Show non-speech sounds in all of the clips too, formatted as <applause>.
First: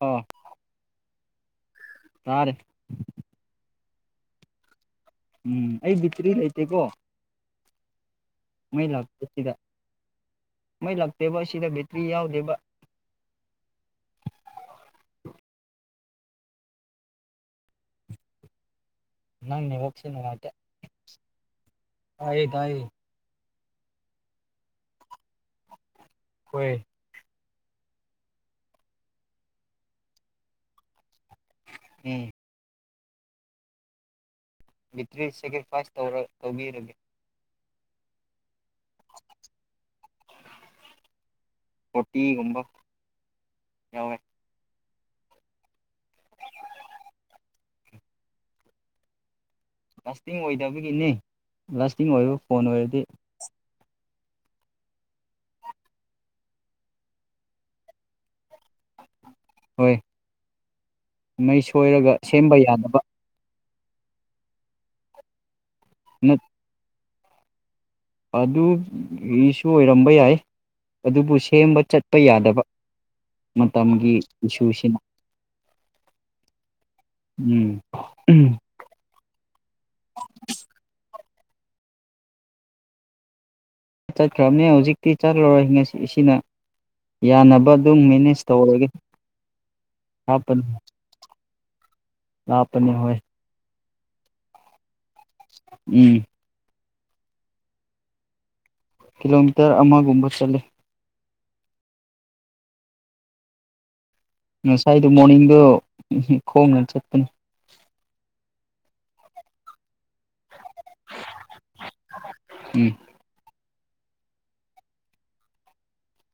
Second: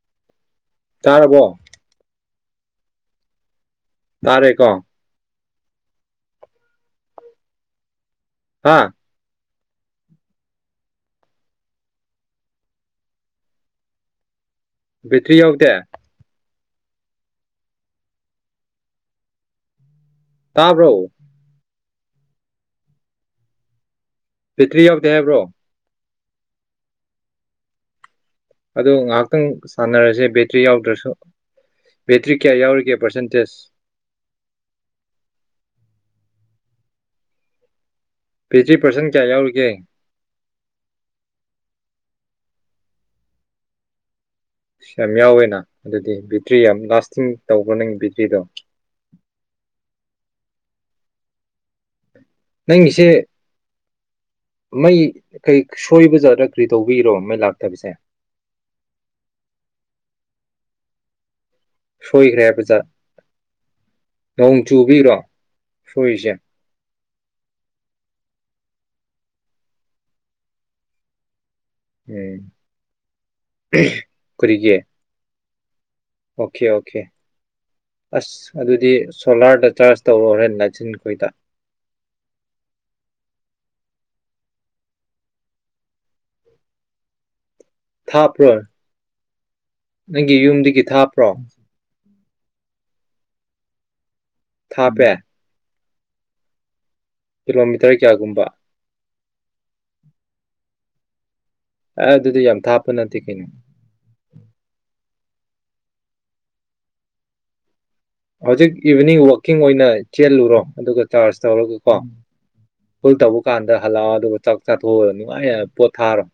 ꯑꯣ ꯇꯥꯔꯕꯣ ꯇꯥꯔꯦ ꯇꯥꯔꯦ ꯀꯣ ꯎꯝ ꯑꯩ ꯕꯤꯇꯔꯤ ꯂꯩꯇꯦꯀꯣ ꯃꯩ ꯍꯥ ꯂꯥꯛꯇꯦ ꯁꯤꯗ ꯃꯩ ꯂꯥꯛꯇꯦꯕ ꯑꯁꯤꯗ ꯕꯦꯇ꯭ꯔꯤ ꯌꯥꯎꯗꯦꯕ ꯕꯦꯇ꯭ꯔꯤ ꯌꯥꯎꯗꯦ ꯅꯪꯅꯦꯕ ꯇꯥꯕ꯭ꯔꯣ ꯇꯥꯌꯦ ꯇꯥꯌꯦ ꯕꯦꯇ‍꯭ꯔꯤ ꯌꯥꯎꯗꯦ ꯍꯥꯏꯕ꯭ꯔꯣ ꯍꯣꯏ ꯑꯗꯨ ꯉꯥꯏꯍꯥꯛꯇꯪ ꯁꯥꯟꯅꯔꯁꯦ ꯕꯦꯇ꯭ꯔꯤ ꯌꯥꯎꯗ꯭ꯔꯁꯨ ꯎꯝ ꯕꯦꯇ꯭ꯔꯤ ꯀꯌꯥ ꯌꯥꯎꯔꯤꯒꯦ ꯄꯥꯔꯁꯦꯟꯇꯦꯖ ꯕꯤꯇ꯭ꯔꯤ ꯁꯦꯀ꯭ꯔꯤꯐꯥꯏꯁ ꯇꯧꯕꯤꯔꯒꯦ ꯕꯦꯇ꯭ꯔꯤ ꯄꯥꯔꯁꯦꯟ ꯀꯌꯥ ꯌꯥꯎꯔꯤꯒꯦ ꯐꯣꯔꯇꯤꯒꯨꯝꯕ ꯌꯥꯎꯋꯦ ꯑꯁ ꯌꯥꯝ ꯌꯥꯎꯋꯦꯅ ꯑꯗꯨꯗꯤ ꯕꯦꯇ꯭ꯔꯤ ꯌꯥꯝ ꯂꯥꯁꯇꯤꯡ ꯇꯧꯒꯅꯤ ꯕꯦꯇ꯭ꯔꯤꯗꯣ ꯂꯥꯁꯇꯤꯡ ꯑꯣꯏꯗꯕꯒꯤꯅꯦ ꯂꯥꯁ ꯇꯤꯡ ꯑꯣꯏꯕ ꯐꯣꯟ ꯑꯣꯏꯔꯗꯤ ꯅꯪꯒꯤꯁꯦ ꯃꯩ ꯀꯩ ꯁꯣꯏꯕꯖꯥꯠꯂꯥ ꯀꯔꯤ ꯇꯧꯕꯤꯔꯣ ꯃꯩ ꯂꯥꯛꯇꯕꯤꯁꯦ ꯍꯣꯏ ꯃꯩ ꯁꯣꯏꯔꯒ ꯁꯣꯏꯈ꯭ꯔꯦ ꯁꯦꯝꯕ ꯍꯥꯏꯕ ꯖꯥꯠ ꯌꯥꯗꯕ ꯅꯣꯡ ꯆꯨꯕꯤꯔꯣ ꯐꯨꯏꯁꯦ ꯑꯗꯨꯒꯤꯁꯨ ꯑꯣꯏꯔꯝꯕ ꯌꯥꯏ ꯑꯗꯨꯕꯨ ꯁꯤ ꯁꯦꯝꯕ ꯆꯠꯄ ꯎꯝ ꯌꯥꯗꯕ ꯃꯇꯝꯒꯤ ꯀꯔꯤꯒꯤ ꯏꯁꯨꯁꯤꯅ ꯑꯣꯀꯦ ꯑꯣꯀꯦ ꯎꯝ ꯑꯁ ꯑꯗꯨꯗꯤ ꯁꯣꯂꯥꯔꯗ ꯆꯥꯔꯖ ꯇꯧꯔꯣꯍꯦ ꯅꯆꯤꯟꯈꯣꯏꯗ ꯆꯠꯈ꯭ꯔꯕꯅꯤ ꯍꯧꯖꯤꯛꯇꯤ ꯆꯠꯂꯔꯣꯏ ꯑꯁꯤꯅ ꯌꯥꯅꯕ ꯑꯗꯨꯝ ꯃꯦꯅꯦꯖ ꯊꯥꯞꯄ꯭ꯔꯣꯏ ꯇꯧꯔꯒꯦ ꯅꯪꯒꯤ ꯍꯥꯞꯄꯅꯤ ꯌꯨꯝꯗꯒꯤ ꯊꯥꯞꯄ꯭ꯔꯣ ꯂꯥꯞꯄꯅꯤ ꯍꯣꯏ ꯊꯥꯞꯄꯦ ꯎꯝ ꯀꯤꯂꯣꯃꯤꯇꯔ ꯀꯌꯥꯒꯨꯝꯕ ꯀꯤꯂꯣꯃꯤꯇꯔ ꯑꯃꯒꯨꯝꯕ ꯆꯠꯂꯦ ꯑꯦ ꯑꯗꯨꯗꯤ ꯌꯥꯝ ꯊꯥꯞꯄ ꯅꯠꯇꯦ ꯀꯩꯅꯣ ꯉꯁꯥꯏꯗꯣ ꯃꯣꯔꯅꯤꯡꯗꯣ ꯈꯣꯡꯅ ꯆꯠꯄꯅꯤ ꯍꯧꯖꯤꯛ ꯏꯚꯤꯅꯤꯡ ꯋꯥꯛꯀꯤꯡ ꯑꯣꯏꯅ ꯆꯦꯜꯂꯨꯔꯣ ꯑꯗꯨꯒ ꯆꯥꯔꯖ ꯇꯧꯔꯒꯀꯣ ꯎꯝ ꯐꯨꯜ ꯇꯧꯕ ꯀꯥꯟꯗ ꯍꯜꯂꯛꯑꯣ ꯑꯗꯨꯒ ꯆꯥꯛ ꯆꯥꯊꯣꯛꯑꯣ ꯅꯨꯡꯉꯥꯏ ꯄꯣꯠꯊꯥꯔꯣ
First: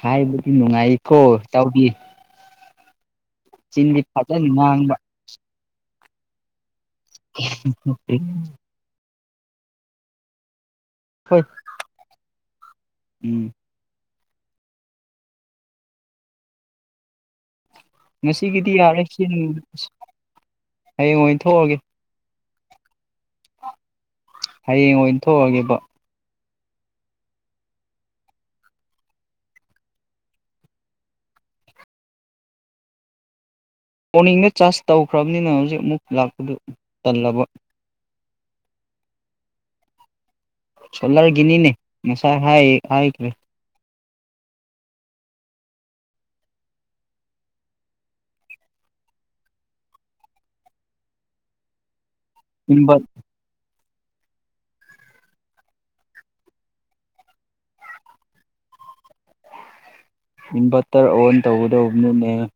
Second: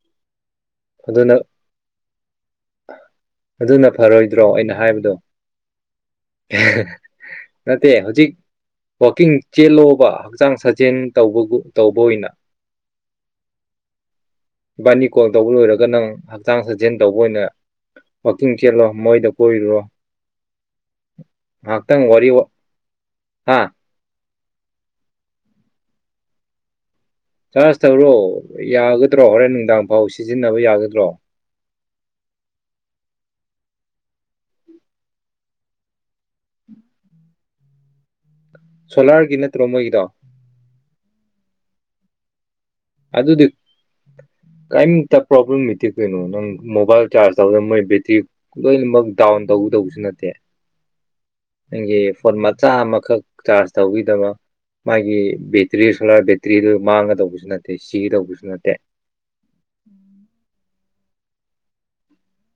ꯍꯥꯏꯗ ꯅꯨꯡꯉꯥꯏꯀꯣ ꯏꯇꯥꯎꯗꯤ ꯑ ꯑꯗꯨꯅ ꯐꯔꯣꯏꯗ꯭ꯔꯣ ꯑꯩꯅ ꯉꯥꯡꯕ ꯍꯥꯏꯕꯗꯣ <inaudible> ꯅꯠꯇꯦ ꯍꯧꯖꯤꯛ <inaudible> ꯋꯥꯛꯀꯤꯡ ꯆꯦꯜꯂꯣꯕ ꯍꯛꯆꯥꯡ ꯁꯥ ꯖꯦꯟ ꯍꯣꯏ ꯇꯧꯕꯒꯨꯝ ꯇꯧꯕ ꯑꯣꯏꯅ ꯎꯝ ꯅꯤ ꯀꯣ ꯇꯧꯕ ꯂꯣꯏꯔꯒ ꯅꯪ ꯍꯛꯆꯥꯡ ꯁꯥꯖꯦꯜ ꯇꯧꯕ ꯑꯣꯏꯅ ꯋꯥꯋꯥꯛꯀꯤꯡ ꯉꯁꯤꯒꯤꯗꯤ ꯆꯦꯜꯂꯣ ꯌꯥꯔꯦ ꯃꯣꯏꯗ ꯆꯤꯟ ꯀꯣꯏꯔꯨꯔꯣ ꯍꯌꯦꯡ ꯑꯣꯏꯅ ꯊꯣꯛꯑꯒꯦ ꯉꯥꯏꯍꯥꯛꯇꯪ ꯋꯥꯔꯤ ꯍꯥꯥ ꯍꯌꯦꯡ ꯑꯣꯏꯅ ꯊꯣꯛꯑꯒꯦꯕ ꯆꯥꯔꯖ ꯇꯧꯔꯣ ꯌꯥꯒꯗ꯭ꯔꯣ ꯍꯣꯔꯦꯟ ꯅꯨꯡꯗꯥꯡꯐꯥꯎ ꯁꯤꯖꯤꯟꯅꯕ ꯌꯥꯒꯗ꯭ꯔꯣ ꯑꯣꯣꯟꯅꯤꯡꯗ ꯆꯥꯔꯖ ꯇꯧꯈ꯭ꯔꯕꯅꯤꯅ ꯍꯧꯖꯤꯛ ꯑꯃꯨꯛ ꯂꯥꯛꯄꯗꯨ ꯇꯜꯂꯕ ꯁꯣꯂꯥꯔꯒꯤ ꯅꯠꯇ꯭ꯔꯣ ꯃꯣꯏꯒꯤꯗꯣ ꯆꯣꯂꯔ ꯅꯤꯅꯦ ꯃꯁꯥ ꯍꯥꯏꯥꯏ ꯑꯗꯨ ꯑꯗꯨꯗꯤ ꯀꯔꯤꯝꯇ ꯄ꯭ꯔꯣꯕ꯭ꯂꯦꯝꯃꯦꯇꯤꯛ ꯀꯩꯅꯣ ꯅꯪ ꯃꯣꯕꯥꯏꯜ ꯆꯥꯔꯖ ꯇꯧꯕꯗ ꯃꯣꯏ ꯕꯦꯇ꯭ꯔꯤ ꯂꯣꯏꯅꯃꯛ ꯗꯥꯎꯟ ꯇꯧꯗꯧꯕꯁꯨ ꯅꯠꯇꯦ ꯅꯪꯒꯤ ꯐ ꯃꯆꯥ ꯏꯟꯚꯔ ꯑꯃꯈꯛ ꯆꯥ ꯇꯧꯕꯤꯗꯕ ꯃꯥꯒꯤ ꯕꯦꯇ꯭ꯔꯤ ꯁꯣꯂꯥꯔ ꯕꯦꯇ꯭ꯔꯤꯗꯨ ꯃꯥꯡꯉꯒ ꯇꯧꯕꯁꯨ ꯅꯠꯇꯦ ꯑ ꯁꯤꯒ ꯇꯧꯕꯁꯨ ꯅꯠꯇꯦ ꯕꯇꯔ ꯑꯣꯟ ꯇꯧꯒꯗꯧꯕꯅꯅꯦ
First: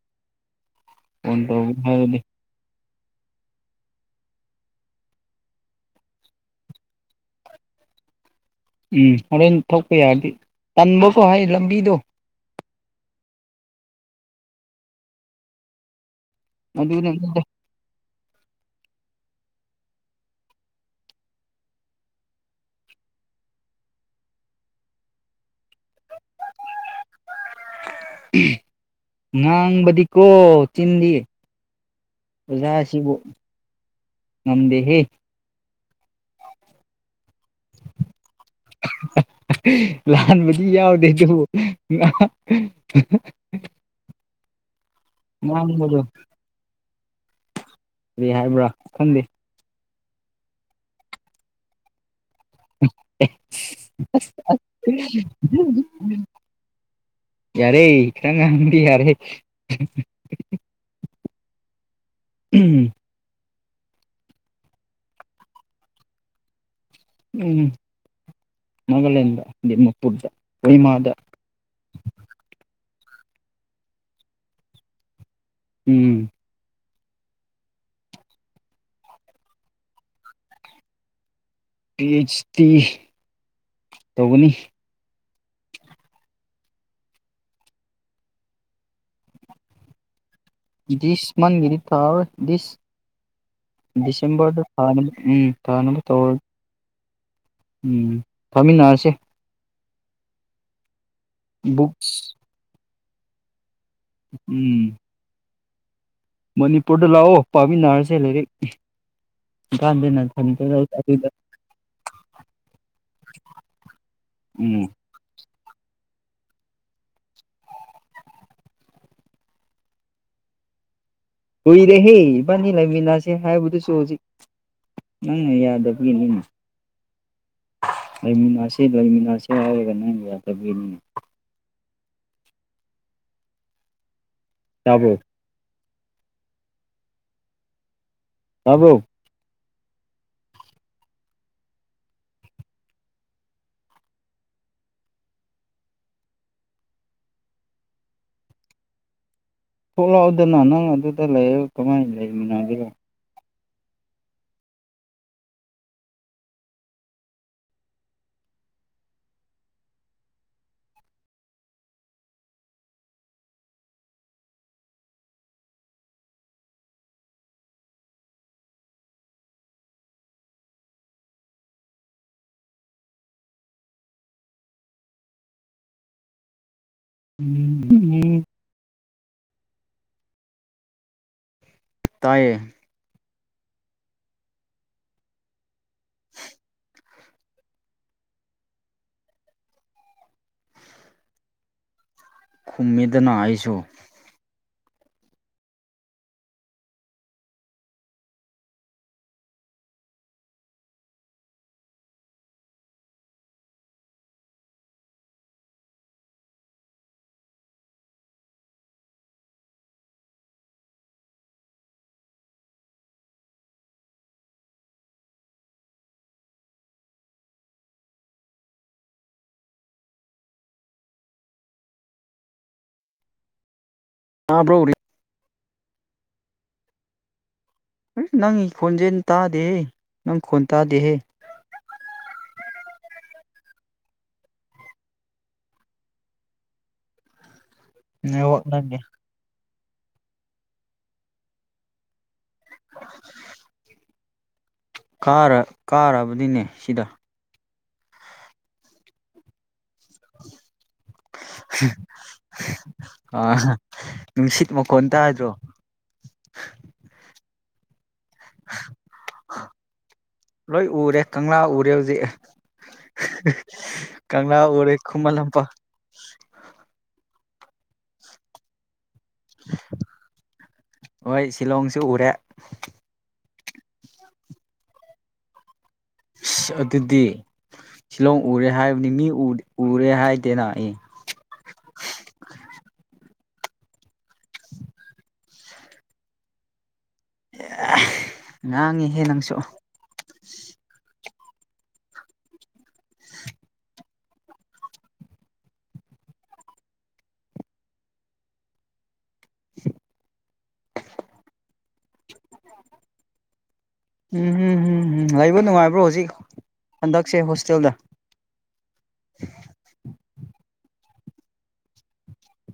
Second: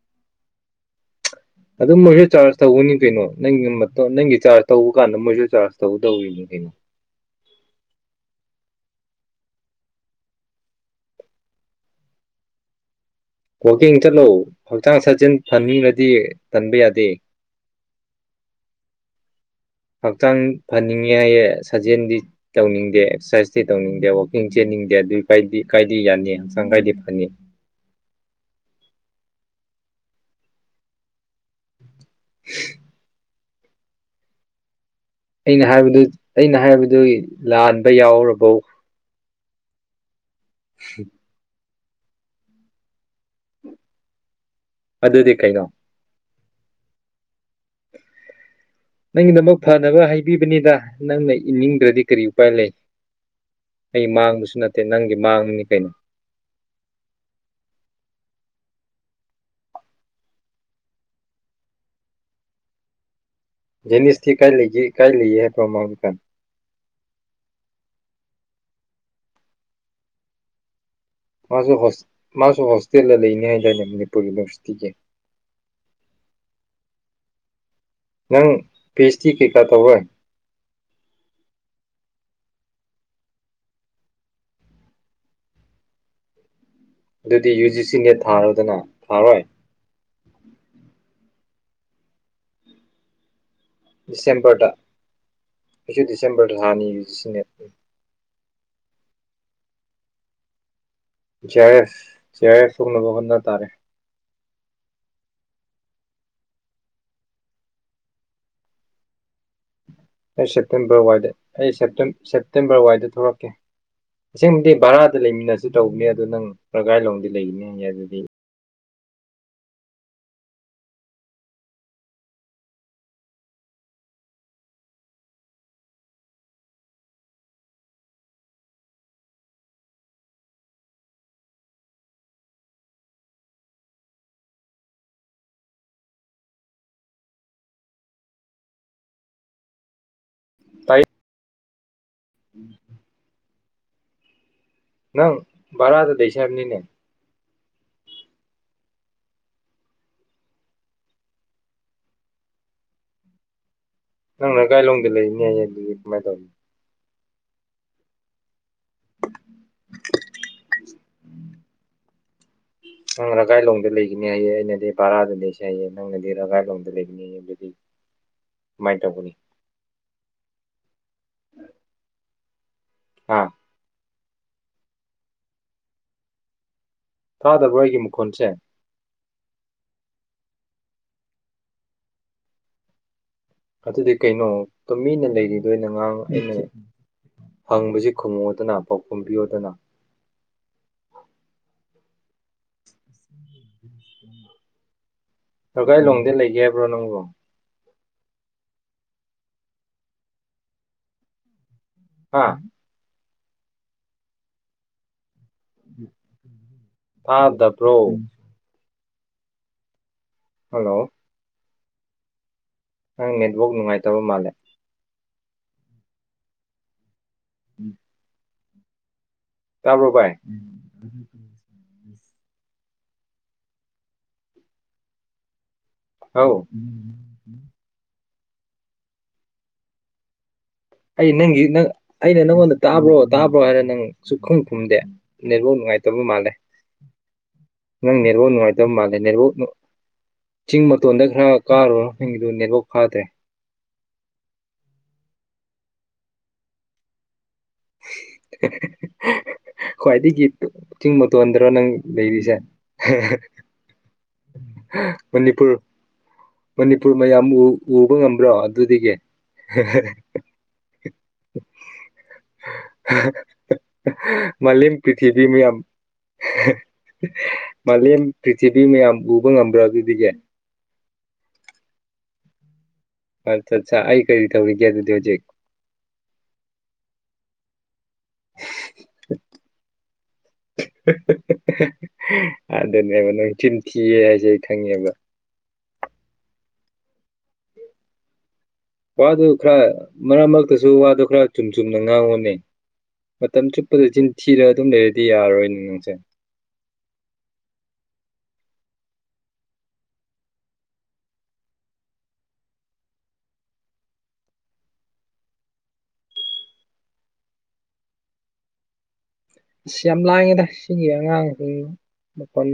ꯑꯗꯨ ꯃꯩꯦ ꯆꯥꯔꯁ ꯇꯅꯤ ꯀꯩꯅꯣ ꯅꯪꯒꯤ ꯅꯪꯒꯤ ꯆꯥꯔꯖ ꯇꯧꯕ ꯀꯥꯟꯗ ꯃꯣꯏꯁꯨ ꯆꯥꯔꯖ ꯇꯧꯗꯧꯔꯤꯅ ꯀꯩꯅꯣ ꯎꯝ ꯍꯣꯔꯦꯟ ꯊꯣꯛꯄ ꯌꯥꯔꯗꯤ ꯇꯟꯕꯕꯨꯣ ꯍꯥꯏ ꯂꯝꯕꯤꯗꯣ ꯋꯥꯛꯀꯤꯡ ꯆꯠꯂꯎ ꯍꯛꯆꯥꯡ ꯁꯥꯆꯦꯜ ꯐꯅꯤꯡꯉꯗꯤ ꯇꯟꯕ ꯌꯥꯗꯦ ꯑꯗꯨꯅ ꯍꯛꯆꯥꯡ ꯐꯅꯤꯡꯉꯦ ꯍꯥꯏꯌꯦ ꯁꯥꯖꯦꯜꯗꯤ ꯇꯧꯅꯤꯡꯗꯦ ꯑꯦꯛꯁꯔꯁꯥꯏꯁꯇꯤ ꯇꯧꯅꯤꯡꯗꯦ ꯋꯥꯋꯀꯤꯡ ꯆꯦꯟꯅꯤꯡꯗꯦ ꯑꯗꯨꯏ ꯀꯥꯏꯗꯤ ꯌꯥꯅꯤ ꯍꯛꯆꯥꯡ ꯀꯥꯏꯗꯤ ꯐꯅꯤ ꯉꯥꯡꯥꯡꯕꯗꯤ ꯀꯣ ꯆꯤꯟꯗꯤ ꯑꯣꯖꯥꯁꯤꯕꯨ ꯅꯝꯗꯦꯍꯦ ꯑꯩꯅ ꯍꯥꯏꯕꯗꯨ ꯑꯩꯅ ꯍꯥꯏꯕꯗꯨ ꯂꯥꯟꯕ ꯌꯥꯎꯔꯕꯣ ꯑ ꯂꯥꯟꯕꯗꯤ ꯌꯥꯎꯗꯦ ꯑꯗꯨꯕꯨ <inaudible> ꯑꯗꯨꯗꯤ ꯀꯩꯅꯣ ꯃꯥꯃꯗꯣ ꯍꯥꯏꯕ꯭ꯔꯥ ꯈꯪꯗꯦ ꯅꯪ ꯅꯃꯛ ꯐꯔ ꯐꯅꯕ ꯍꯥꯏꯕꯤꯕꯅꯤꯗ ꯅꯪꯅ ꯏꯅꯤꯡꯗ꯭ꯔꯗꯤ ꯀꯔꯤ ꯎꯄꯥꯏ ꯂꯩ ꯑꯩ ꯃꯥꯡꯕꯁꯨ ꯅꯠꯇꯦ ꯅꯪꯒꯤ ꯃꯥꯡꯕꯅꯤ ꯀꯩꯅꯣ ꯌꯥꯔꯦ ꯈꯔ ꯉꯥꯡꯕꯗꯤ ꯌꯥꯔꯦ <unintelligible> <unintelligible> ꯎꯝ ꯃꯒꯂꯦꯟꯗ ꯗꯤꯃꯄꯨꯔꯗ ꯀꯣꯍꯤꯃꯥꯗ ꯃꯥꯖꯨ ꯍꯣꯁ ꯃꯥꯖꯨ ꯍꯣꯁꯇꯦꯜꯗ ꯂꯩꯅꯤ ꯍꯥꯏꯗꯥꯏꯅꯦ ꯃꯅꯤꯄꯨꯔ ꯌꯨꯅꯤꯚꯔꯁꯤꯇꯤꯒꯤ ꯎꯝ ꯅꯪ ꯄꯤꯁ ꯇꯤ ꯀꯩꯀꯥ ꯇꯧꯔꯣꯏ ꯄꯤꯁ ꯇꯤ ꯇꯧꯒꯅꯤ ꯑꯗꯨꯗꯤ ꯌꯨ ꯖꯤ ꯁꯤ ꯅꯦꯠ ꯊꯥꯔꯣꯗꯅ ꯊꯥꯔꯣꯏ ꯗꯤꯖꯁ ꯃꯟꯒꯤꯗꯤ ꯊꯔꯔꯣꯏ ꯗꯤꯁ ꯗꯤꯁꯦꯝꯕꯔꯗ ꯊꯥꯒꯅꯤ ꯎꯝ ꯊꯥꯅꯕ ꯑꯩꯁꯨ ꯇꯧꯔꯥ ꯗꯤꯁꯦꯝꯕꯔꯗ <unintelligible> ꯐꯥꯃꯤꯟꯅꯁꯦ G R race books G R S ꯀꯣꯛꯂꯥꯕ ꯍꯣꯠꯅ ꯇꯥꯔꯦ ꯎꯝ ꯃꯅꯤꯄꯨꯔꯗ ꯂꯥꯑꯣ ꯄꯥꯃꯤꯅꯥꯔꯁꯦ ꯂꯩꯔꯤꯛ ꯑꯩ ꯁꯦꯞꯇꯦꯝꯕꯔ ꯋꯥꯏꯗ ꯑꯩ ꯁꯦꯞꯇꯦꯝ ꯁꯦꯞꯇꯦꯝꯕꯔ ꯋꯥꯏꯗ ꯊꯣꯛꯔꯛꯀꯦ ꯑꯁꯦꯡꯕꯗꯤ ꯎꯝ ꯚꯥꯔꯥꯗ ꯂꯩꯃꯤꯟꯅꯖꯦ ꯇꯧꯕꯅꯦ ꯑꯗꯨ ꯅꯪ ꯄ꯭ꯔꯒꯥꯏꯂꯣꯡꯗꯤ ꯂꯩꯒꯅꯤꯌꯦ ꯑꯗꯨꯗꯤ ꯀꯨꯏꯔꯦꯍꯦ ꯏꯕꯥꯅꯤ ꯂꯩꯥꯃꯤꯟꯅꯁꯦ ꯍꯥꯏꯕꯗꯨꯖꯨ ꯍꯧꯖꯤꯛ ꯅꯪꯅ ꯌꯥꯗꯕꯒꯤꯅꯤꯅꯦ ꯂꯩꯃꯤꯟꯅꯁꯦ ꯂꯩꯃꯤꯟꯅꯁꯦ ꯍꯥꯏꯔꯒ ꯅꯪꯅ ꯌꯥꯗꯕꯒꯤꯅꯤꯅꯦ ꯇꯥꯕꯔꯣ ꯇꯥꯕꯔꯣ ꯇꯥꯏꯌꯦ ꯎꯝ ꯅꯪ ꯔꯥ ꯑꯗꯥ ꯂꯩꯁꯥꯅꯤꯅꯦ ꯊꯣꯛꯂꯛꯑꯣꯗꯅ ꯅꯪ ꯑꯗꯨꯗ ꯂꯩꯔꯒ ꯀꯃꯥꯏꯅ ꯂꯩꯃꯤꯟꯅꯗꯣꯔ ꯅꯪꯅ ꯀꯥꯏꯂꯣꯡꯗ ꯂꯩꯅꯦꯌꯦꯡ ꯑꯗꯨꯗꯤ ꯀꯃꯥꯏꯅ ꯇꯧꯔꯤꯅꯤ ꯅꯪ ꯔꯒꯥꯏꯂꯣꯡꯗ ꯂꯩꯒꯅꯤ ꯍꯥꯏꯌꯦ ꯑꯩꯅꯗꯤ ꯕꯔꯥꯗ ꯂꯩꯁꯦ ꯍꯥꯏꯌꯦ ꯅꯪꯅꯗꯤ ꯔꯒꯥꯏꯂꯣꯡꯗ ꯂꯩꯒꯅꯤꯌꯦ ꯑꯗꯨꯗꯤ ꯀꯃꯥꯏꯅ ꯇꯧꯒꯅꯤ ꯎꯝ <inaudible> <unintelligible> ꯑꯥ ꯇꯥꯗꯕ꯭ꯔꯥ ꯑꯩꯒꯤ ꯎꯝ ꯃꯈꯣꯟꯁꯦ ꯇꯥꯏꯌꯦ ꯑꯗꯨꯗꯤ ꯀꯩꯅꯣ ꯇꯨꯃꯤꯅ ꯂꯩꯔꯤꯗꯣꯏꯅ ꯑꯉꯥꯡ ꯑꯩꯅ ꯍꯪꯕꯁꯤ ꯈꯨꯡꯉꯣꯗꯅ ꯄꯥꯎꯈꯨꯝ ꯄꯤꯌꯣꯗꯅ ꯈꯨꯝꯃꯤꯗꯅ ꯑꯩꯁꯨ ꯔꯒꯥꯏꯂꯣꯡꯗ ꯂꯩꯒꯦ ꯍꯥꯏꯕ꯭ꯔꯣ ꯅꯪꯕꯣ ꯍꯥ ꯐꯥꯗ ꯄ꯭ꯔꯣ ꯍꯜꯂꯣ ꯅꯪ ꯅꯦꯠꯋꯥꯛ ꯅꯨꯡꯉꯥꯏꯇꯕ ꯃꯥꯜꯂꯦ ꯎꯝ ꯇꯔꯕ ꯚꯥꯏ ꯇꯕ꯭ꯔꯣ ꯎꯔꯤ ꯍꯥꯎ ꯅꯪꯒꯤ ꯈꯣꯟꯖꯦꯜꯅ ꯇꯥꯗꯦ ꯅꯪ ꯈꯣꯟ ꯇꯥꯗꯦꯍꯦ ꯑꯩ ꯅꯪ ꯅꯪꯩꯅ ꯅꯪꯟ ꯇꯥꯕ꯭ꯔꯣ ꯇꯥꯕ꯭ꯔꯣ ꯍꯥꯏꯔ ꯅꯪ ꯁꯛꯈꯪ ꯈꯨꯝꯗꯦ ꯅꯦꯠꯐꯧ ꯅꯨꯡꯉꯥꯏꯇꯕ ꯃꯥꯜꯂꯦ ꯅꯦꯠꯋꯥꯛ ꯅꯪꯅꯤꯔꯕꯣꯅꯅꯨꯡꯉꯥꯏꯗ ꯅꯪꯒꯤ ꯃꯥꯜꯦꯅꯤꯕꯣ ꯆꯤꯡ ꯃꯇꯣꯟꯗ ꯈꯔ ꯀꯥꯔꯨꯔ ꯐꯪꯉ ꯑꯗꯨ ꯅꯦꯕꯨꯣꯛ ꯐꯥꯗ꯭ꯔꯦ ꯀꯥꯔ ꯀꯥꯔꯕꯗꯤꯅꯦ ꯁꯤꯗ <unintelligible> ꯈ꯭ꯋꯥꯏꯗꯒꯤ ꯆꯤꯡꯕꯣꯟꯗ꯭ꯔꯣ ꯅꯪ ꯂꯩꯔꯤꯁꯦ ꯑꯥ ꯅꯨꯡꯁꯤꯠ ꯃꯈꯣꯟ ꯇꯥꯗ꯭ꯔꯣ ꯃꯅꯤꯄꯨꯔ ꯃꯅꯤꯄꯨꯔ ꯃꯌꯥꯝ ꯎꯕ ꯄꯨ꯭ꯔꯣ ꯑꯗꯨꯗꯤꯒ <unintelligible> ꯂꯣꯏ ꯎꯔꯦ ꯀꯪꯂꯥ ꯎꯔꯦ ꯍꯧꯖꯤꯛ ꯀꯪꯂꯥ ꯃꯥꯂꯦꯝ ꯎꯔꯦ ꯈꯨꯃꯟ ꯂꯝꯄꯥꯛ ꯃꯥꯜꯂꯤ ꯄ꯭ꯔꯤꯊꯤꯕꯤ ꯃꯌꯥꯝ <unintelligible> ꯍꯣꯏ ꯁꯤꯂꯣꯡꯁꯨ ꯎꯔꯦ ꯑꯥ ꯑꯩ ꯀꯩꯔꯤ ꯇꯧꯔꯤꯒ ꯍꯧꯖꯤꯦꯛ ꯑꯁ ꯑꯗꯨꯗꯤ ꯁꯤꯂꯣꯡ ꯎꯔꯦ ꯍꯥꯏꯕꯅꯤ ꯃꯤ ꯎꯔꯦ ꯍꯥꯏꯗꯦꯅ ꯑꯩ ꯑꯗꯨꯅꯦꯕ ꯅꯪ ꯆꯤꯟ ꯊꯤꯌꯦ ꯍꯥꯏꯁꯦ ꯑꯩ ꯈꯪꯉꯦꯕ ꯑ <unintelligible> ꯋꯥꯗꯨ ꯈꯔ ꯃꯔꯛ ꯃꯔꯛꯇꯁꯨ ꯋꯥꯗꯨ ꯈꯔ ꯆꯨꯝ ꯆꯨꯝꯅ ꯉꯥꯡꯉꯣꯅꯦ ꯃꯇꯝ ꯆꯨꯞꯄꯗ ꯆꯤꯟꯊꯤꯔꯒ ꯑꯗꯨꯝ ꯂꯩꯔꯗꯤ ꯌꯥꯔꯔꯣꯏꯅꯦ ꯅꯪꯁꯦ ꯎꯝꯝ ꯎꯝ ꯂꯩꯕꯥ ꯅꯨꯡꯉꯥꯏꯕ꯭ꯔꯣ ꯍꯧꯖꯤꯛ ꯍꯟꯗꯛꯁꯦ ꯍꯣꯁꯇꯦꯜꯗ ꯑꯁ ꯌꯥꯝ ꯂꯥꯡꯉꯤꯗ ꯁꯤꯒꯤ ꯑꯉꯥꯡꯁꯤꯡ ꯃꯇꯝ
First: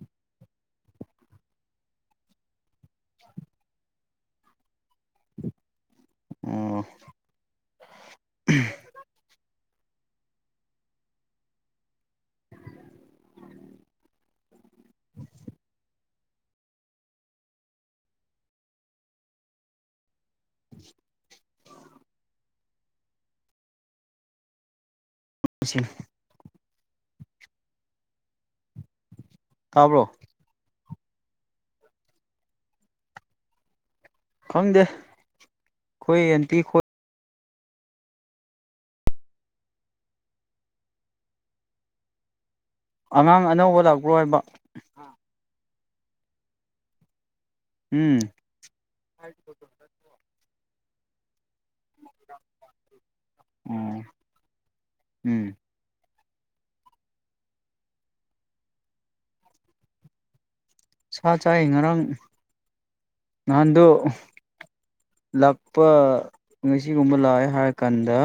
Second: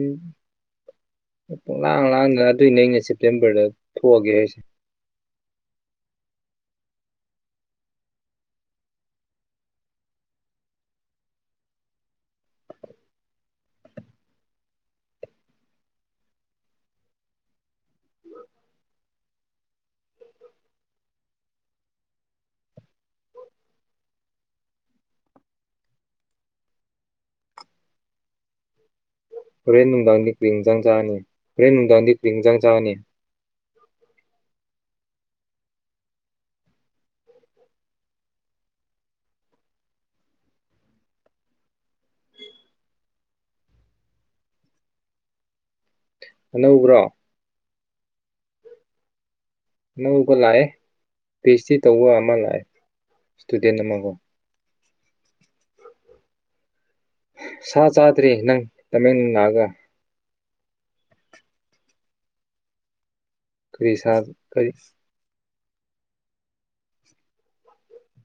ꯄꯨꯂꯥꯡ ꯂꯥꯡꯗꯅ ꯑꯗꯨꯏꯅꯦ ꯑꯩꯅ ꯁꯦꯞꯇꯦꯝꯕꯔꯗ ꯊꯣꯛꯑꯒꯦ ꯍꯥꯏꯁꯦ ꯑꯣ ꯁꯤꯟ <unintelligible> ꯍꯣꯔꯦꯟ ꯇꯥꯕ꯭ꯔꯣ ꯅꯨꯡꯗꯥꯡꯗꯤ ꯀꯨꯏꯅꯤ ꯀꯩ ꯏꯟꯖꯩ ꯆꯥꯒꯅꯤ ꯍꯣꯔꯦꯟ ꯅꯨꯡꯗꯥꯡꯗꯤ ꯀꯔꯤ ꯏꯟꯖꯥꯡ ꯆꯥꯒꯅꯤ ꯈꯪꯗꯦ ꯑꯩꯏ ꯑꯟꯇꯤ ꯈꯣꯏ ꯑꯉꯥꯡ ꯑꯅꯧꯕ ꯂꯥꯛꯄ꯭ꯔꯣ ꯍꯥꯏꯕ ꯑꯅꯧꯕ꯭ꯔꯣ ꯎꯝ ꯄꯤꯁ <unintelligible> ꯇꯧꯕ ꯑꯃ ꯂꯥꯛꯑꯦ ꯁꯇꯨꯗꯦꯟ ꯑꯃ ꯑꯣ ꯀꯣ ꯎꯝ ꯁꯥ ꯆꯥꯗ꯭ꯔꯤ ꯅꯪ ꯇꯃꯦꯡ ꯂꯥꯛꯑꯒ ꯁꯥ ꯆꯥꯏꯑꯦ ꯉꯔꯥꯡ ꯉꯍꯥꯟꯗꯣ ꯀꯔꯤ ꯁꯥ ꯀꯔꯤ ꯉꯁꯤꯒꯨꯝꯕ ꯂꯥꯛꯑꯦ ꯍꯥꯏꯔꯀꯥꯟꯗ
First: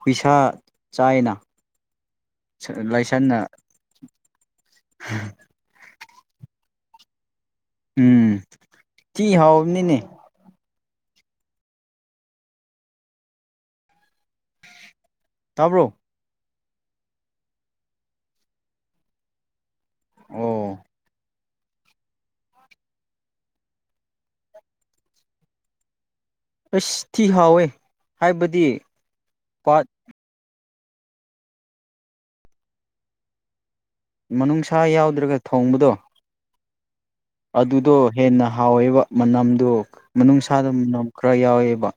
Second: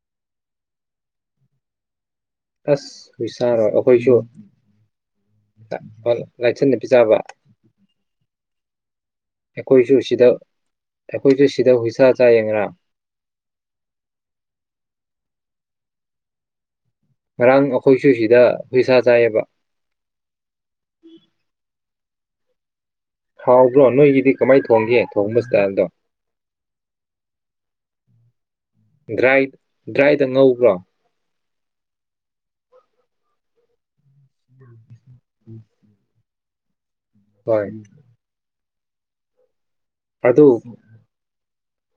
ꯍꯨꯏꯁꯥ ꯆꯥꯏꯑꯦꯅꯥ ꯑꯁ ꯍꯨꯏ ꯁꯥꯔꯣ ꯑꯩꯈꯣꯏꯁꯨ <unintelligible> ꯂꯥꯏꯆꯟꯅ ꯄꯤꯆꯥꯕ ꯎꯝ ꯊꯤ ꯍꯥꯎꯕꯥꯅꯤꯅꯦ ꯑꯩꯈꯣꯏꯁꯨ ꯁꯤꯗ ꯑꯩꯈꯣꯏꯁꯨ ꯁꯤꯗ ꯍꯨꯏꯁꯥ ꯆꯥꯏꯌꯦ ꯉꯔꯥꯡ ꯇꯥꯕ꯭ꯔꯣ ꯉꯔꯥꯡ ꯑꯩꯈꯣꯏꯁꯨ ꯁꯤꯗ ꯍꯨꯏꯁꯥ ꯆꯥꯏꯌꯦꯕ <inaudible> ꯑꯣ ꯍꯥꯎꯕ꯭ꯔꯣ ꯅꯣꯏꯒꯤꯗꯤ ꯀꯃꯥꯏ ꯊꯣꯡꯒꯦ ꯊꯣꯡꯕ ꯁꯇꯥꯏꯜꯗꯣ ꯑꯁ ꯊꯤ ꯍꯥꯎꯋꯦ ꯍꯥꯏꯕ ꯗ꯭ꯔꯥꯏ ꯗ꯭ꯔꯥꯏꯗ ꯉꯧꯕ꯭ꯔꯣ ꯃꯅꯨꯡꯁꯥ ꯌꯥꯎꯗ꯭ꯔꯒ ꯊꯣꯡꯕꯗꯣ ꯍꯣꯏ ꯑꯗꯨꯗꯣ ꯍꯦꯟꯅ ꯍꯥꯎꯋꯦꯕꯥ ꯃꯅꯝꯗꯣ ꯑꯗꯨ ꯃꯅꯨꯡꯁꯥꯗ ꯃꯅꯝ ꯈꯔ ꯌꯥꯎꯑꯦꯕꯥ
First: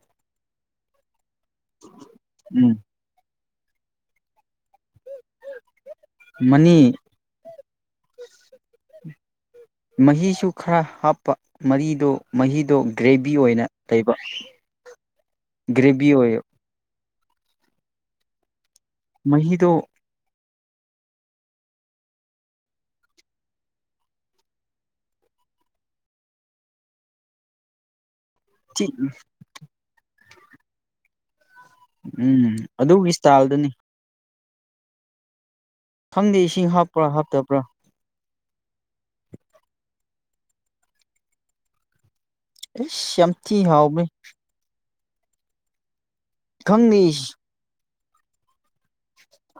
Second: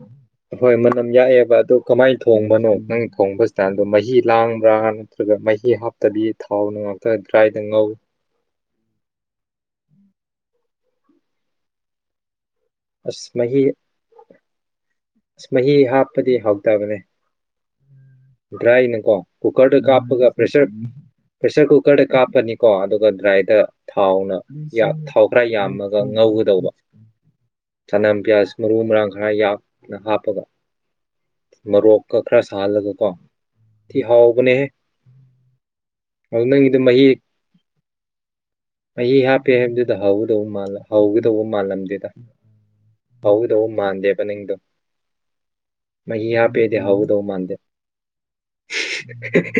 ꯍꯣꯏ ꯃꯅꯝ ꯌꯥꯛꯑꯦ ꯑꯗꯣ ꯀꯃꯥꯏꯟ ꯊꯣꯡꯕꯅꯣ ꯎꯝ ꯅꯪ ꯊꯣꯡꯕꯁ ꯇꯜꯗꯣ ꯃꯍꯤ ꯂꯥꯡꯕ꯭ꯔꯥ ꯅꯠꯇ꯭ꯔꯒ ꯃꯍꯤ ꯍꯥꯞꯄ ꯗꯤ ꯊꯥꯎ ꯃꯅꯤ ꯅꯨꯡ ꯉꯥꯛꯇ ꯗ꯭ꯔꯥꯏ ꯉꯥꯎ ꯃꯍꯤꯁꯨ ꯈꯔ ꯍꯥꯞꯄ ꯃꯍꯤꯗꯣ ꯃꯍꯤꯗꯣ ꯑꯁ ꯒ꯭ꯔꯦꯚꯤ ꯃꯍꯤ ꯑꯣꯏꯅ ꯂꯩꯕ ꯑꯁ ꯃꯍꯤ ꯒ꯭ꯔꯦꯚꯤ ꯑꯣꯏ ꯍꯥꯞꯄꯗꯤ ꯍꯥꯎꯇꯕꯅꯦ ꯗ꯭ꯔꯥꯏꯅꯀꯣ ꯃꯍꯤꯗꯣ ꯀꯨꯀꯔꯗ ꯀꯥꯞꯄꯒ ꯄ꯭ꯔꯦꯁꯔ ꯄ꯭ꯔꯦꯁꯔ ꯀꯨꯀꯔꯗ ꯀꯥꯞꯄꯅꯤꯀꯣ ꯑꯗꯨꯒ ꯗ꯭ꯔꯥꯏꯗ ꯊꯥꯎꯅ ꯊꯥꯎ ꯈꯔ ꯌꯥꯝꯃꯒ ꯉꯧꯒꯗꯧꯕ ꯆꯅꯥꯝ ꯄꯤꯌꯥꯁ ꯃꯔꯨ ꯊꯤ ꯃꯔꯥꯡ ꯈꯔ ꯌꯥꯛꯅ ꯍꯥꯞꯄꯒ ꯃꯣꯔꯣꯛꯀ ꯈꯔ ꯎꯝ ꯁꯥꯍꯜꯂꯒ ꯀꯣ ꯑꯗꯨꯒꯤ ꯏꯁꯇꯥꯏꯜꯗꯨꯅꯤ ꯊꯤꯍꯥꯎ ꯕꯅꯦꯍꯦ ꯈꯪꯗꯦ ꯏꯁꯤꯡ ꯍꯥꯞꯄ꯭ꯔꯥ ꯍꯥꯞꯇꯕ꯭ꯔꯥ ꯃꯍꯤ ꯍꯥꯞꯄꯦ ꯍꯥꯏꯕꯗꯨꯗ ꯍꯧꯒꯗꯧꯕꯜ ꯍꯧꯒꯗꯧꯕ ꯃꯥꯜꯂꯝꯗꯨꯗ ꯑꯩꯁ ꯌꯥꯝ ꯊꯤ ꯍꯧꯗꯧ ꯍꯥꯎꯕꯅꯤ ꯃꯥꯟꯗꯦꯕ ꯅꯪꯗꯣ ꯃꯤ ꯍꯥꯄꯦꯗꯤ ꯍꯧꯎꯒꯗꯧ ꯃꯥꯟꯗꯦ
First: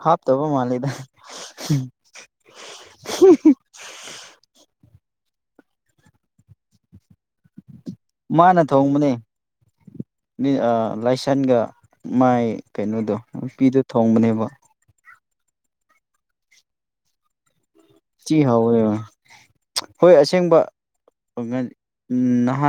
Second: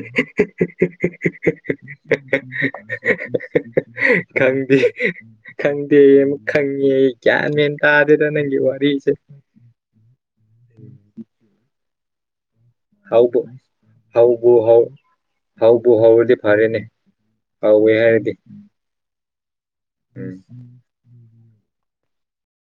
ꯍꯥꯞꯇꯕꯨ ꯃꯥꯜꯂꯩꯗ ꯈꯪꯗꯦ ꯈꯪꯗꯦ ꯑꯃꯨꯛ ꯈꯪꯉꯦ ꯑꯩ ꯀꯌꯥ ꯃꯦꯟ ꯇꯥꯗꯦꯗ ꯅꯪꯒꯤ ꯃꯥꯅ ꯊꯣꯡꯕꯅꯦ ꯋꯥꯔꯤꯁꯦ ꯂꯥꯏꯁꯟꯒ ꯃꯥꯏ ꯀꯩꯅꯣꯗꯣ ꯍꯧꯕꯨ ꯅꯨꯄꯤꯗꯣ ꯊꯣꯡꯕꯅꯦꯕ ꯍꯥꯎ ꯄꯣꯍꯥꯎꯕꯗꯤ ꯐꯥꯔꯦꯅꯦ ꯐꯥꯎꯋꯦ ꯍꯥꯏꯔꯗꯤ ꯊꯤ ꯍꯥꯎꯋꯦꯕ ꯍꯣꯏ ꯎꯝ ꯑꯁꯦꯡꯕ ꯅꯍꯥꯟ